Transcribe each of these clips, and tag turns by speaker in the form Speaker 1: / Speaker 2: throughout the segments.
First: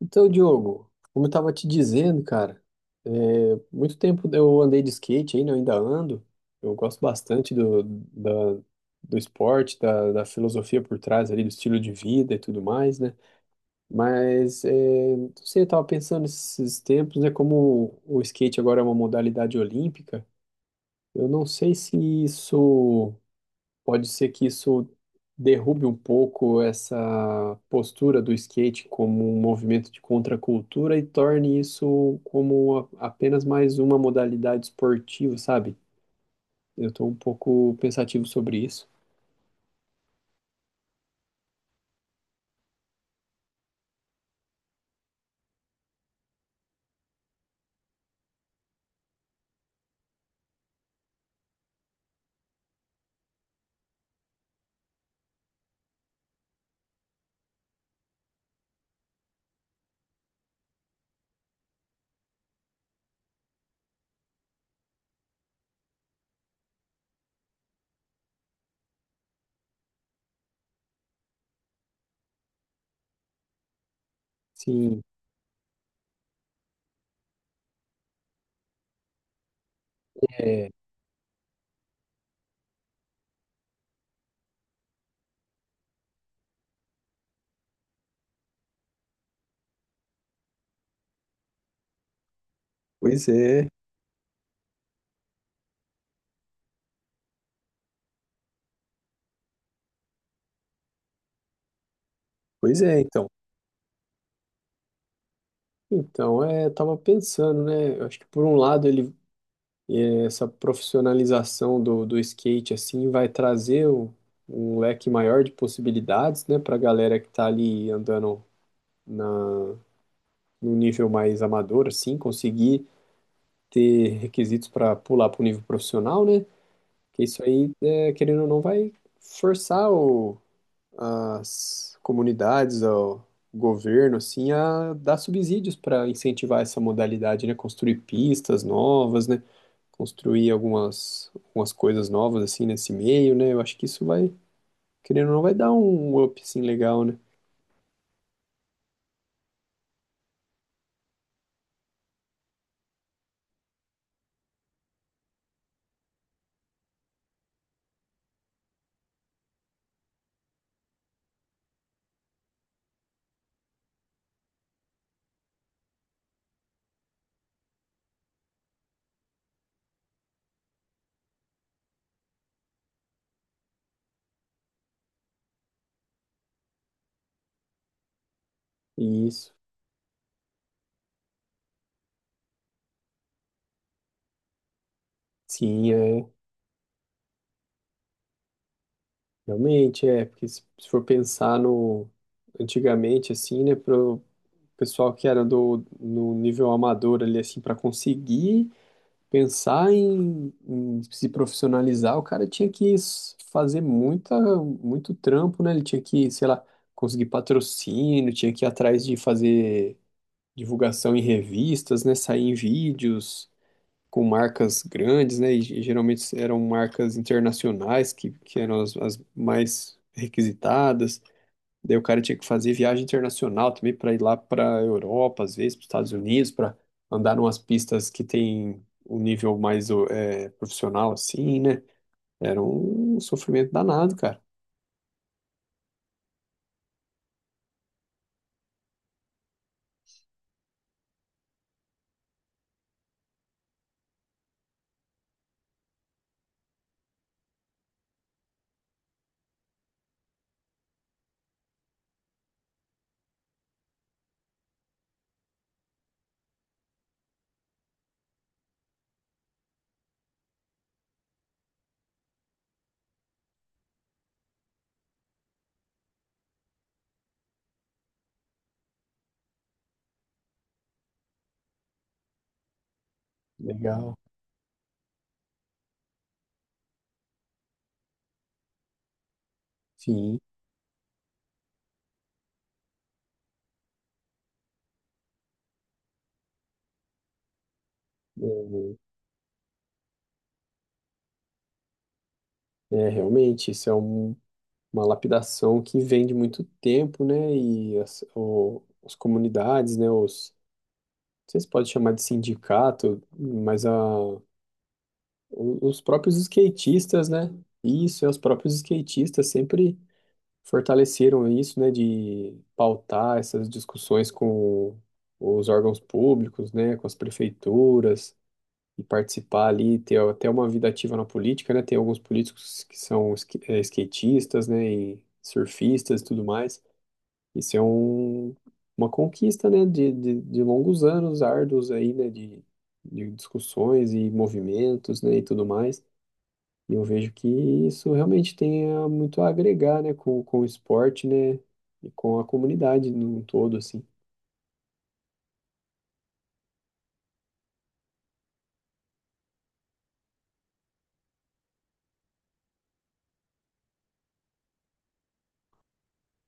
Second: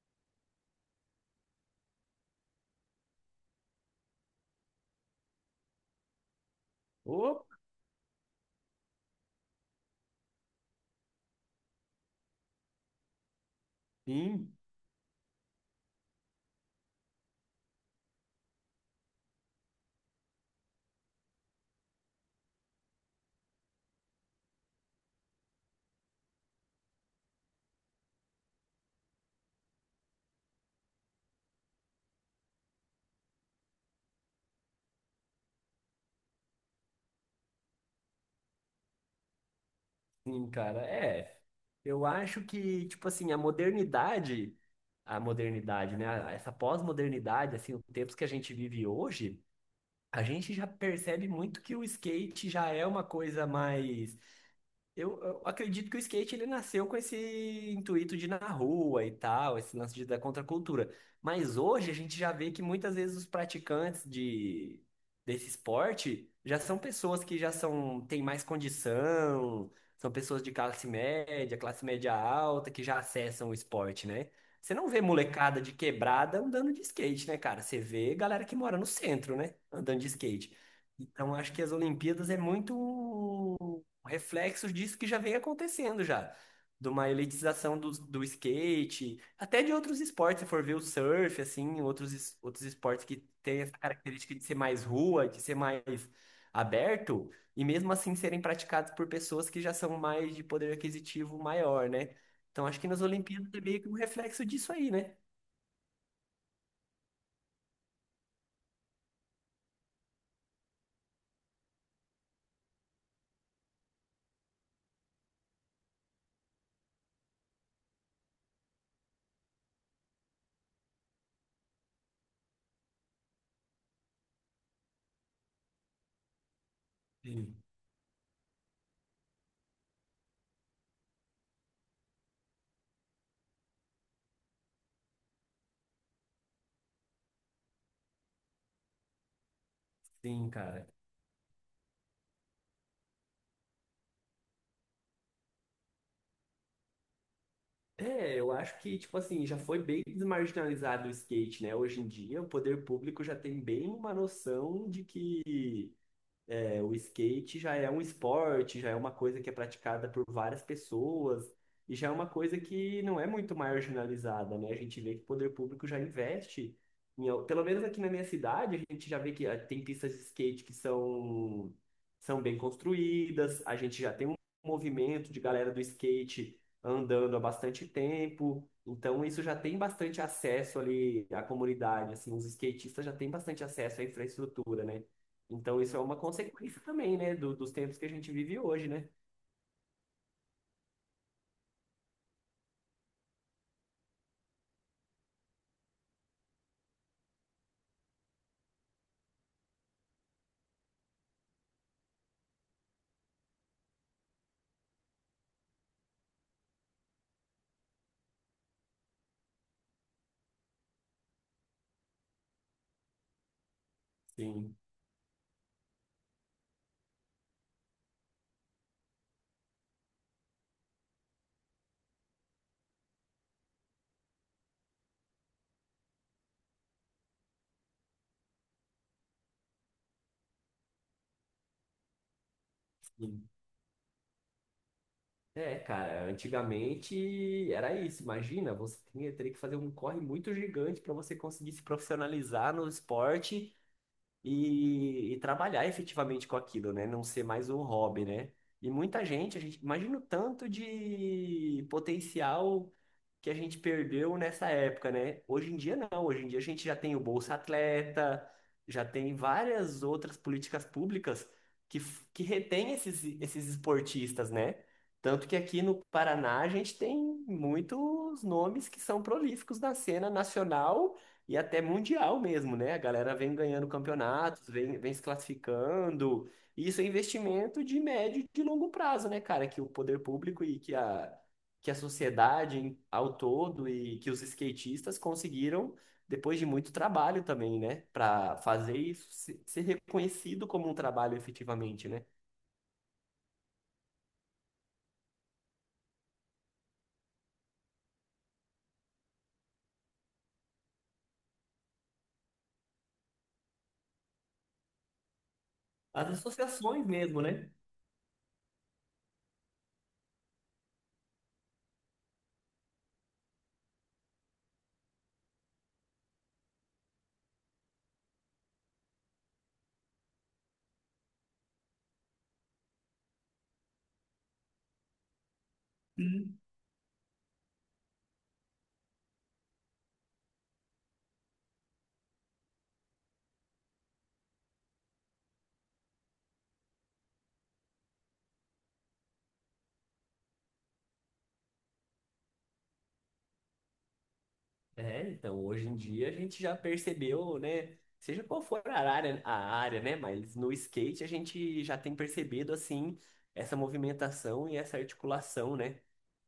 Speaker 1: Então, Diogo, como eu tava te dizendo, cara, é, muito tempo eu andei de skate ainda, eu ainda ando. Eu gosto
Speaker 2: Oh,
Speaker 1: bastante do esporte, da filosofia por trás ali, do estilo de vida e tudo mais, né?
Speaker 2: sim,
Speaker 1: Mas, não sei, eu tava pensando nesses tempos, né? Como o skate agora é uma modalidade olímpica, eu não sei se isso. Pode ser que isso derrube um pouco essa postura do skate como um movimento de contracultura e torne isso como apenas mais uma modalidade esportiva, sabe? Eu estou um pouco pensativo sobre isso.
Speaker 2: sim, cara. É, eu acho que, tipo assim, a modernidade, né? Essa pós-modernidade, assim, os tempos que a gente vive hoje, a gente já percebe muito que o skate já é uma coisa mais. Eu acredito que o skate ele nasceu com esse intuito de ir na rua e tal, esse lance da contracultura. Mas hoje a gente já vê que muitas vezes os praticantes desse esporte já são pessoas que já são, têm mais condição, são pessoas de classe média alta, que já acessam o esporte, né? Você não vê
Speaker 1: Sim,
Speaker 2: molecada de quebrada andando de skate, né, cara? Você vê galera que mora no centro, né, andando de skate.
Speaker 1: é,
Speaker 2: Então, acho que as Olimpíadas é muito reflexos disso que já vem acontecendo já. De uma elitização do skate, até de outros esportes, se for ver o surf, assim, outros, outros esportes que
Speaker 1: pois
Speaker 2: têm
Speaker 1: é,
Speaker 2: essa característica de ser mais rua, de ser mais aberto, e mesmo assim serem praticados por pessoas que já são mais de poder aquisitivo maior, né? Então acho
Speaker 1: pois
Speaker 2: que
Speaker 1: é,
Speaker 2: nas
Speaker 1: então.
Speaker 2: Olimpíadas é meio que um reflexo disso aí, né?
Speaker 1: Então, tava pensando, né? Eu acho que por um lado essa profissionalização do skate assim vai trazer um, um leque maior de possibilidades, né, para a galera que tá ali andando na, num nível mais amador, assim, conseguir ter requisitos para pular para o nível profissional, né? Que isso
Speaker 2: Sim,
Speaker 1: aí, querendo ou não, vai forçar as comunidades, o governo, assim, a dar subsídios para incentivar essa modalidade, né? Construir pistas novas, né?
Speaker 2: sim,
Speaker 1: Construir
Speaker 2: cara.
Speaker 1: algumas coisas novas, assim, nesse meio, né? Eu acho que isso vai, querendo ou não, vai dar um up, assim, legal, né?
Speaker 2: É, eu acho que, tipo assim, já foi bem desmarginalizado o skate, né? Hoje em dia, o poder público já tem bem uma noção de que é, o skate já é um esporte, já é uma coisa que é praticada por várias pessoas e já é uma coisa que não é muito marginalizada, né? A gente vê que o poder público já investe, em pelo menos aqui na minha cidade, a gente já vê que ah, tem pistas de skate que são, são bem construídas, a gente já tem um movimento de galera do skate andando há bastante tempo. Então,
Speaker 1: E
Speaker 2: isso
Speaker 1: isso,
Speaker 2: já tem bastante acesso ali à comunidade, assim, os skatistas já têm bastante acesso à infraestrutura, né? Então,
Speaker 1: sim,
Speaker 2: isso é uma
Speaker 1: é
Speaker 2: consequência também, né, dos tempos que a gente vive hoje, né?
Speaker 1: realmente, é, porque se for pensar no antigamente, assim, né, pro pessoal que era do no nível amador ali, assim, para conseguir pensar em, em se profissionalizar, o cara tinha que fazer muita, muito trampo, né? Ele tinha que, sei lá, conseguir patrocínio, tinha que ir atrás de fazer divulgação em revistas, né, sair em vídeos com
Speaker 2: Sim,
Speaker 1: marcas grandes, né? E geralmente eram marcas internacionais que eram as mais requisitadas. Daí o cara tinha que fazer viagem internacional também para ir lá para a Europa, às vezes para os Estados Unidos, para andar umas pistas que tem um nível mais profissional, assim, né? Era um
Speaker 2: sim.
Speaker 1: sofrimento danado, cara.
Speaker 2: É, cara, antigamente era isso. Imagina, você tinha, teria que fazer um corre muito gigante para você conseguir se profissionalizar no esporte e trabalhar efetivamente com aquilo, né? Não ser mais um hobby, né? E muita gente, a gente imagina o tanto de potencial que a gente perdeu nessa época, né? Hoje em dia não, hoje em dia a gente já tem o Bolsa Atleta, já tem várias outras políticas públicas que, que retém esses, esses esportistas, né? Tanto que aqui no Paraná a gente tem muitos nomes que são prolíficos na cena nacional e até mundial mesmo, né? A galera vem ganhando
Speaker 1: Legal.
Speaker 2: campeonatos, vem, vem se classificando. E isso é investimento de médio e de longo prazo, né, cara? Que o poder
Speaker 1: Sim.
Speaker 2: público e que a sociedade ao todo e que os skatistas conseguiram depois de muito trabalho também, né? Para
Speaker 1: É,
Speaker 2: fazer isso ser reconhecido como um trabalho efetivamente, né?
Speaker 1: é, realmente, isso é uma lapidação que vem de muito tempo, né? E as comunidades, né? Sei se pode chamar de sindicato, mas o- os
Speaker 2: As
Speaker 1: próprios
Speaker 2: associações
Speaker 1: skatistas,
Speaker 2: mesmo,
Speaker 1: né?
Speaker 2: né?
Speaker 1: Isso, é, os próprios skatistas sempre fortaleceram isso, né? De pautar essas discussões com os órgãos públicos, né? Com as prefeituras e participar ali, ter até uma vida ativa na política, né? Tem alguns políticos que são skatistas, né? E surfistas e tudo mais. Isso é um, uma conquista, né, de longos anos árduos aí, né, de discussões e movimentos, né, e tudo mais. E eu vejo que isso realmente muito a agregar, né, com o esporte, né, e com a comunidade num todo, assim.
Speaker 2: É, então, hoje em dia a gente já percebeu, né? Seja qual for a área, né? Mas no skate a gente já tem percebido, assim, essa movimentação e essa articulação, né?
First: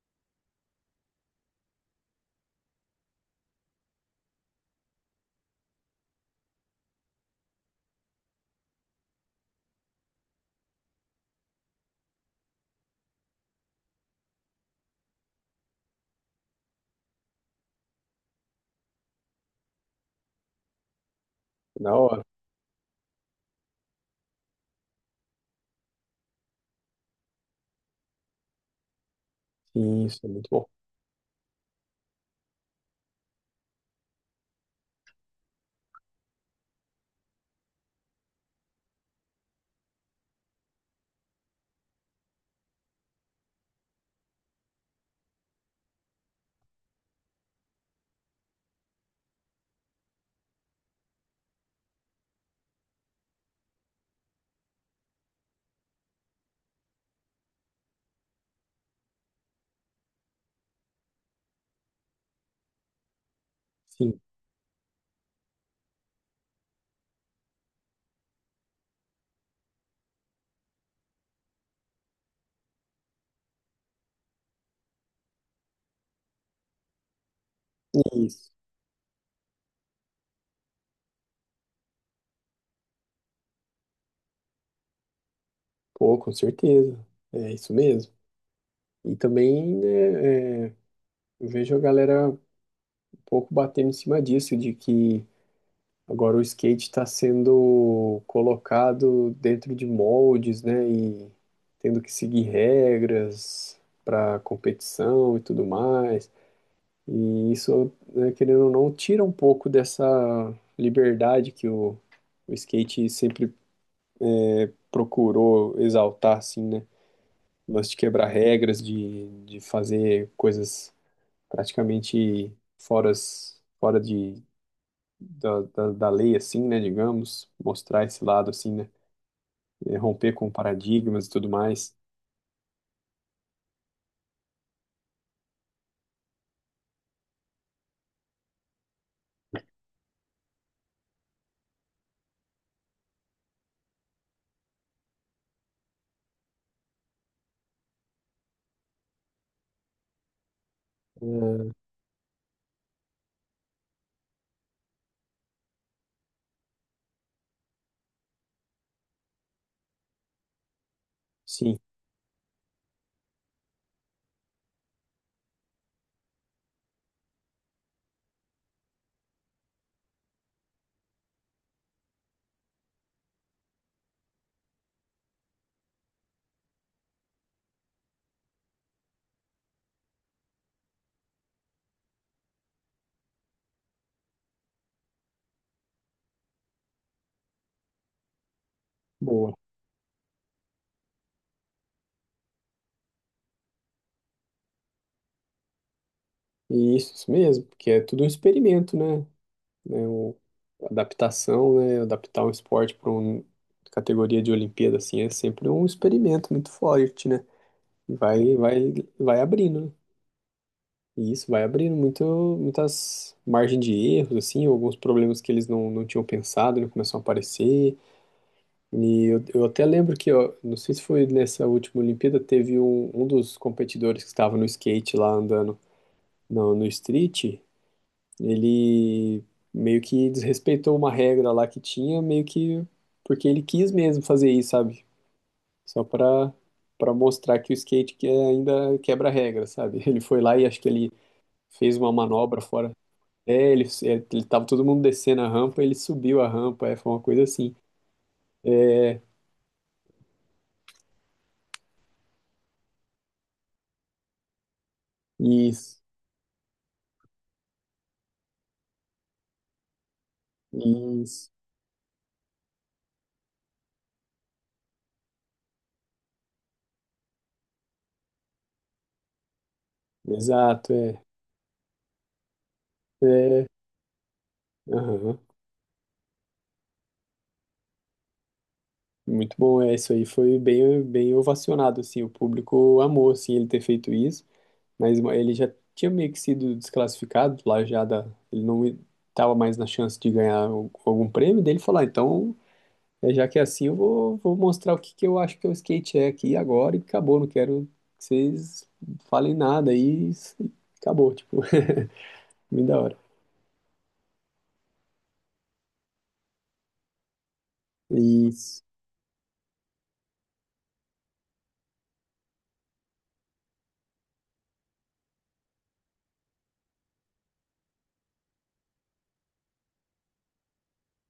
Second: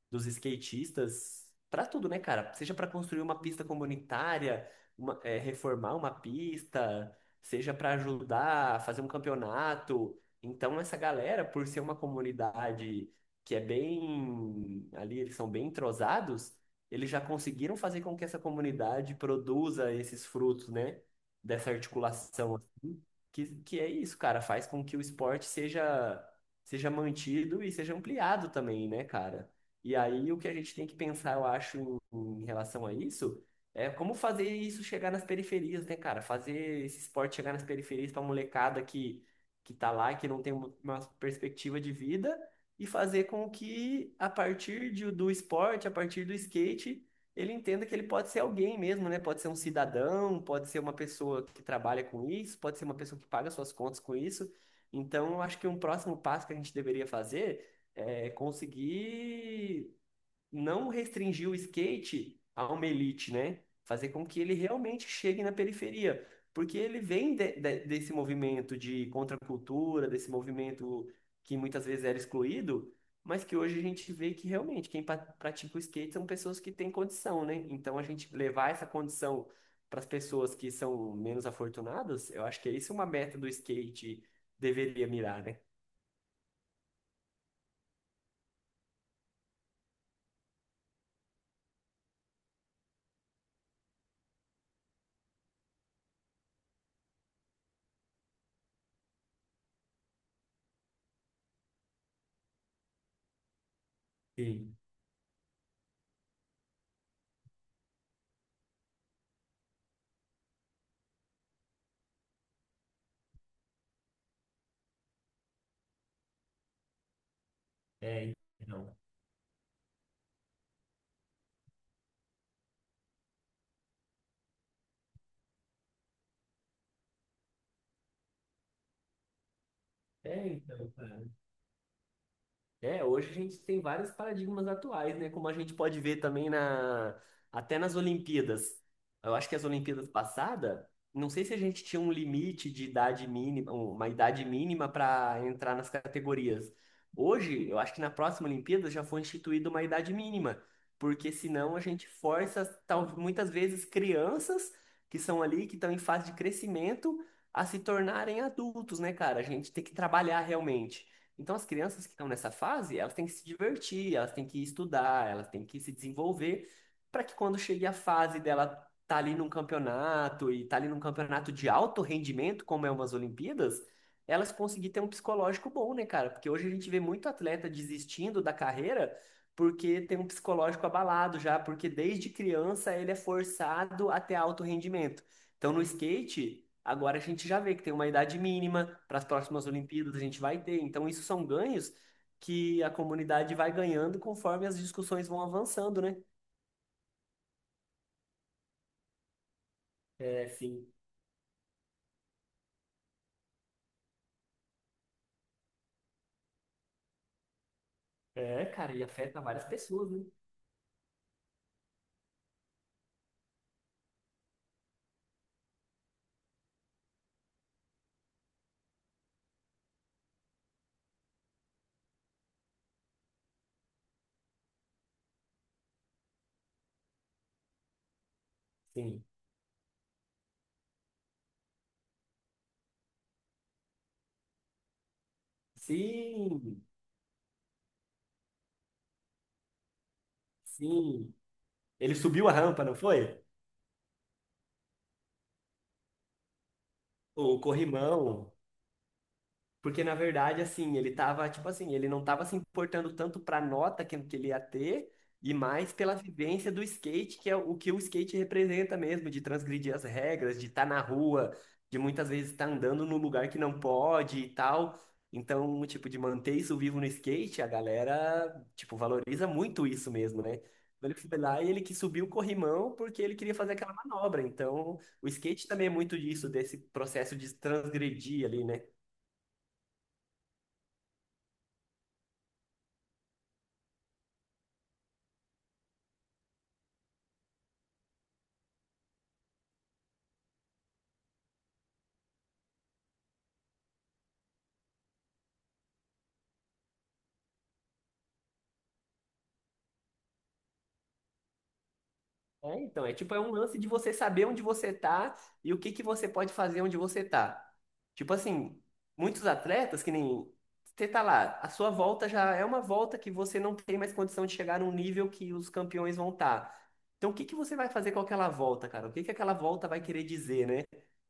Speaker 2: Dos skatistas para tudo, né, cara? Seja para construir uma pista comunitária, reformar uma pista, seja para ajudar a fazer um campeonato. Então, essa galera, por ser uma comunidade que é bem, ali eles são bem entrosados, eles já conseguiram fazer com que essa comunidade produza esses frutos, né? Dessa
Speaker 1: Da hora.
Speaker 2: articulação, assim, que é isso, cara, faz com que o esporte seja, seja mantido e seja ampliado também, né, cara? E
Speaker 1: Sim, isso é
Speaker 2: aí o
Speaker 1: muito
Speaker 2: que a
Speaker 1: bom.
Speaker 2: gente tem que pensar, eu acho, em relação a isso, é como fazer isso chegar nas periferias, né, cara? Fazer esse esporte chegar nas periferias pra molecada que tá lá, que não tem uma perspectiva de vida, e fazer com que, a partir do esporte, a partir do skate, ele entenda que ele pode ser alguém mesmo, né? Pode ser um cidadão, pode ser uma pessoa que trabalha com isso, pode ser uma pessoa que paga suas contas com isso. Então, eu acho que um próximo passo que a gente deveria fazer é, conseguir não restringir o skate a uma elite, né? Fazer
Speaker 1: Sim,
Speaker 2: com que ele realmente chegue na periferia. Porque ele vem desse movimento de contracultura, desse movimento que muitas vezes era excluído, mas que hoje a gente vê que realmente quem pratica o skate são pessoas que têm condição, né? Então a gente
Speaker 1: isso.
Speaker 2: levar essa condição para as pessoas que são menos afortunadas, eu acho que é isso uma meta do skate deveria mirar, né?
Speaker 1: Pô, com certeza. É isso mesmo. E também, né, eu vejo a galera um pouco batendo em cima disso, de que agora o skate está sendo colocado dentro de moldes, né? E tendo que seguir regras para
Speaker 2: Sim,
Speaker 1: competição e tudo mais. E isso, né, querendo ou não, tira um pouco dessa liberdade que o skate sempre procurou exaltar, assim, né? O lance de quebrar
Speaker 2: é,
Speaker 1: regras,
Speaker 2: então.
Speaker 1: de fazer coisas praticamente fora, fora de, da, da, da lei, assim, né? Digamos, mostrar esse lado, assim, né? É, romper
Speaker 2: É,
Speaker 1: com
Speaker 2: então, cara.
Speaker 1: paradigmas e tudo mais.
Speaker 2: É, hoje a gente tem vários paradigmas atuais, né? Como a gente pode ver também na até nas Olimpíadas. Eu acho que as Olimpíadas passadas, não sei se a gente tinha um limite de idade mínima, um, uma idade mínima para entrar nas categorias. Hoje, eu acho que na próxima Olimpíada já foi instituída uma idade mínima, porque
Speaker 1: É,
Speaker 2: senão a gente força, tal, muitas vezes, crianças que são ali, que estão em fase de crescimento, a se tornarem adultos, né, cara? A gente tem que trabalhar realmente. Então, as
Speaker 1: sim,
Speaker 2: crianças que estão nessa fase, elas têm que se divertir, elas têm que estudar, elas têm que se desenvolver, para que quando chegue a fase dela tá ali num campeonato e tá ali num campeonato de alto rendimento, como é umas Olimpíadas, elas conseguir ter um psicológico bom, né, cara? Porque hoje a gente vê muito atleta desistindo da carreira porque tem um psicológico abalado já, porque desde criança ele é forçado a ter alto rendimento. Então, no skate, agora a gente já vê que tem uma idade mínima para as
Speaker 1: boa.
Speaker 2: próximas Olimpíadas, a gente vai ter. Então, isso são ganhos que a comunidade vai ganhando conforme as discussões vão avançando, né?
Speaker 1: E isso mesmo, porque é tudo um experimento, né? Né, o,
Speaker 2: É,
Speaker 1: a
Speaker 2: sim.
Speaker 1: adaptação, né? Adaptar um esporte para uma categoria de Olimpíada, assim, é sempre um experimento muito forte, né? E
Speaker 2: É, cara, e
Speaker 1: vai
Speaker 2: afeta várias
Speaker 1: abrindo, né?
Speaker 2: pessoas, né?
Speaker 1: E isso vai abrindo muito, muitas margens de erros, assim, alguns problemas que eles não, não tinham pensado, né, começam a aparecer. E eu até lembro que, ó, não sei se foi nessa última Olimpíada, teve um, um dos competidores que estava no skate lá andando no street,
Speaker 2: Sim.
Speaker 1: ele meio que desrespeitou uma regra lá que tinha, meio que porque ele quis mesmo fazer isso, sabe? Só
Speaker 2: Sim,
Speaker 1: para mostrar que o skate que ainda quebra a regra, sabe? Ele foi lá e acho que ele
Speaker 2: sim.
Speaker 1: fez uma
Speaker 2: Ele subiu a
Speaker 1: manobra
Speaker 2: rampa,
Speaker 1: fora.
Speaker 2: não foi?
Speaker 1: É, ele tava todo mundo descendo a rampa, ele subiu a rampa, é, foi uma coisa
Speaker 2: O
Speaker 1: assim.
Speaker 2: corrimão. Porque, na verdade, assim, ele tava, tipo assim, ele não tava se importando tanto pra nota que ele ia ter, e mais
Speaker 1: Isso,
Speaker 2: pela vivência do skate, que é o que o skate representa mesmo, de transgredir as regras, de estar na
Speaker 1: isso.
Speaker 2: rua, de muitas vezes estar andando num lugar que não pode e tal. Então, tipo, de manter isso vivo no skate, a galera, tipo, valoriza muito isso mesmo, né?
Speaker 1: Exato,
Speaker 2: Então, ele
Speaker 1: é.
Speaker 2: foi lá e ele que subiu o corrimão porque ele queria
Speaker 1: É,
Speaker 2: fazer aquela manobra. Então, o
Speaker 1: aham.
Speaker 2: skate também é muito disso, desse processo de transgredir ali, né?
Speaker 1: Muito bom, é, isso aí foi bem, bem ovacionado, assim, o público amou, assim, ele ter feito isso, mas ele já tinha meio que sido desclassificado lá já da, ele não estava mais na chance de ganhar algum prêmio, dele falar, então, é, já que é assim, eu vou mostrar o que que eu acho que é o skate é aqui agora e acabou, não quero que vocês falem nada e acabou, tipo,
Speaker 2: É,
Speaker 1: muito da
Speaker 2: então, é
Speaker 1: hora.
Speaker 2: tipo, é um lance de você saber onde você tá e o que que você pode fazer onde você tá. Tipo
Speaker 1: E
Speaker 2: assim, muitos atletas, que nem você tá lá, a sua volta já é uma volta que você não tem mais condição de chegar num nível que os campeões vão estar. Então, o que que você vai fazer com aquela volta, cara? O que que aquela volta vai querer dizer, né?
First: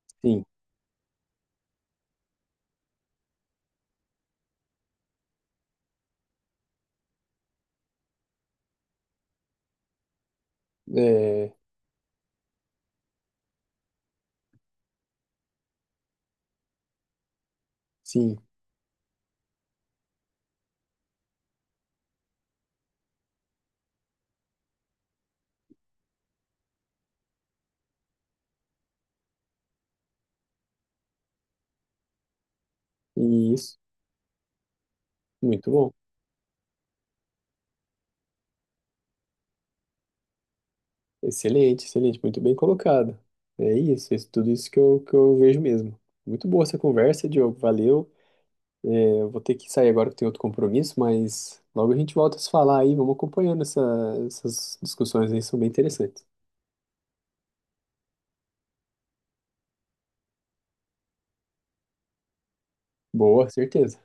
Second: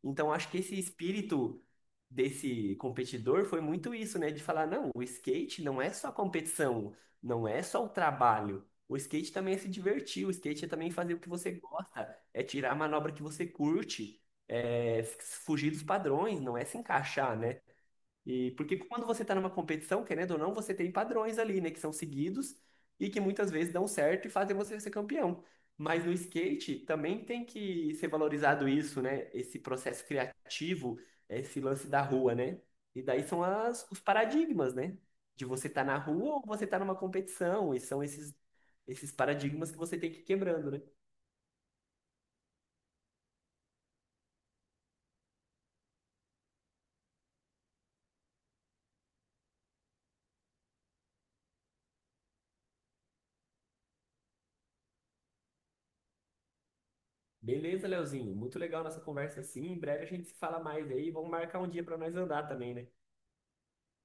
Speaker 2: Então,
Speaker 1: sim,
Speaker 2: acho que esse espírito desse competidor foi muito isso, né? De falar, não, o skate não é só competição, não é só o trabalho. O skate também é se divertir, o skate é também fazer o que você
Speaker 1: é,
Speaker 2: gosta, é tirar a manobra que você curte, é fugir dos padrões, não é se encaixar, né?
Speaker 1: sim,
Speaker 2: E porque quando você está numa competição, querendo ou não, você tem padrões ali, né, que são seguidos e que muitas vezes dão certo e fazem você ser campeão. Mas no skate também tem que ser valorizado isso, né? Esse processo criativo, esse lance da rua, né? E daí são
Speaker 1: e isso,
Speaker 2: as, os paradigmas, né? De você
Speaker 1: muito
Speaker 2: estar
Speaker 1: bom.
Speaker 2: na rua ou você estar numa competição, e são esses paradigmas que você tem que ir quebrando, né?
Speaker 1: Excelente, excelente, muito bem colocado. É isso tudo isso que que eu vejo mesmo. Muito boa essa conversa, Diogo, valeu. É, eu vou ter que sair agora que tem outro compromisso, mas logo a gente volta a se falar aí, vamos acompanhando essas discussões aí, são bem interessantes.
Speaker 2: Beleza, Leozinho, muito legal nossa conversa assim. Em breve a gente se fala mais aí, vamos marcar um dia para nós andar também, né?
Speaker 1: Boa, certeza.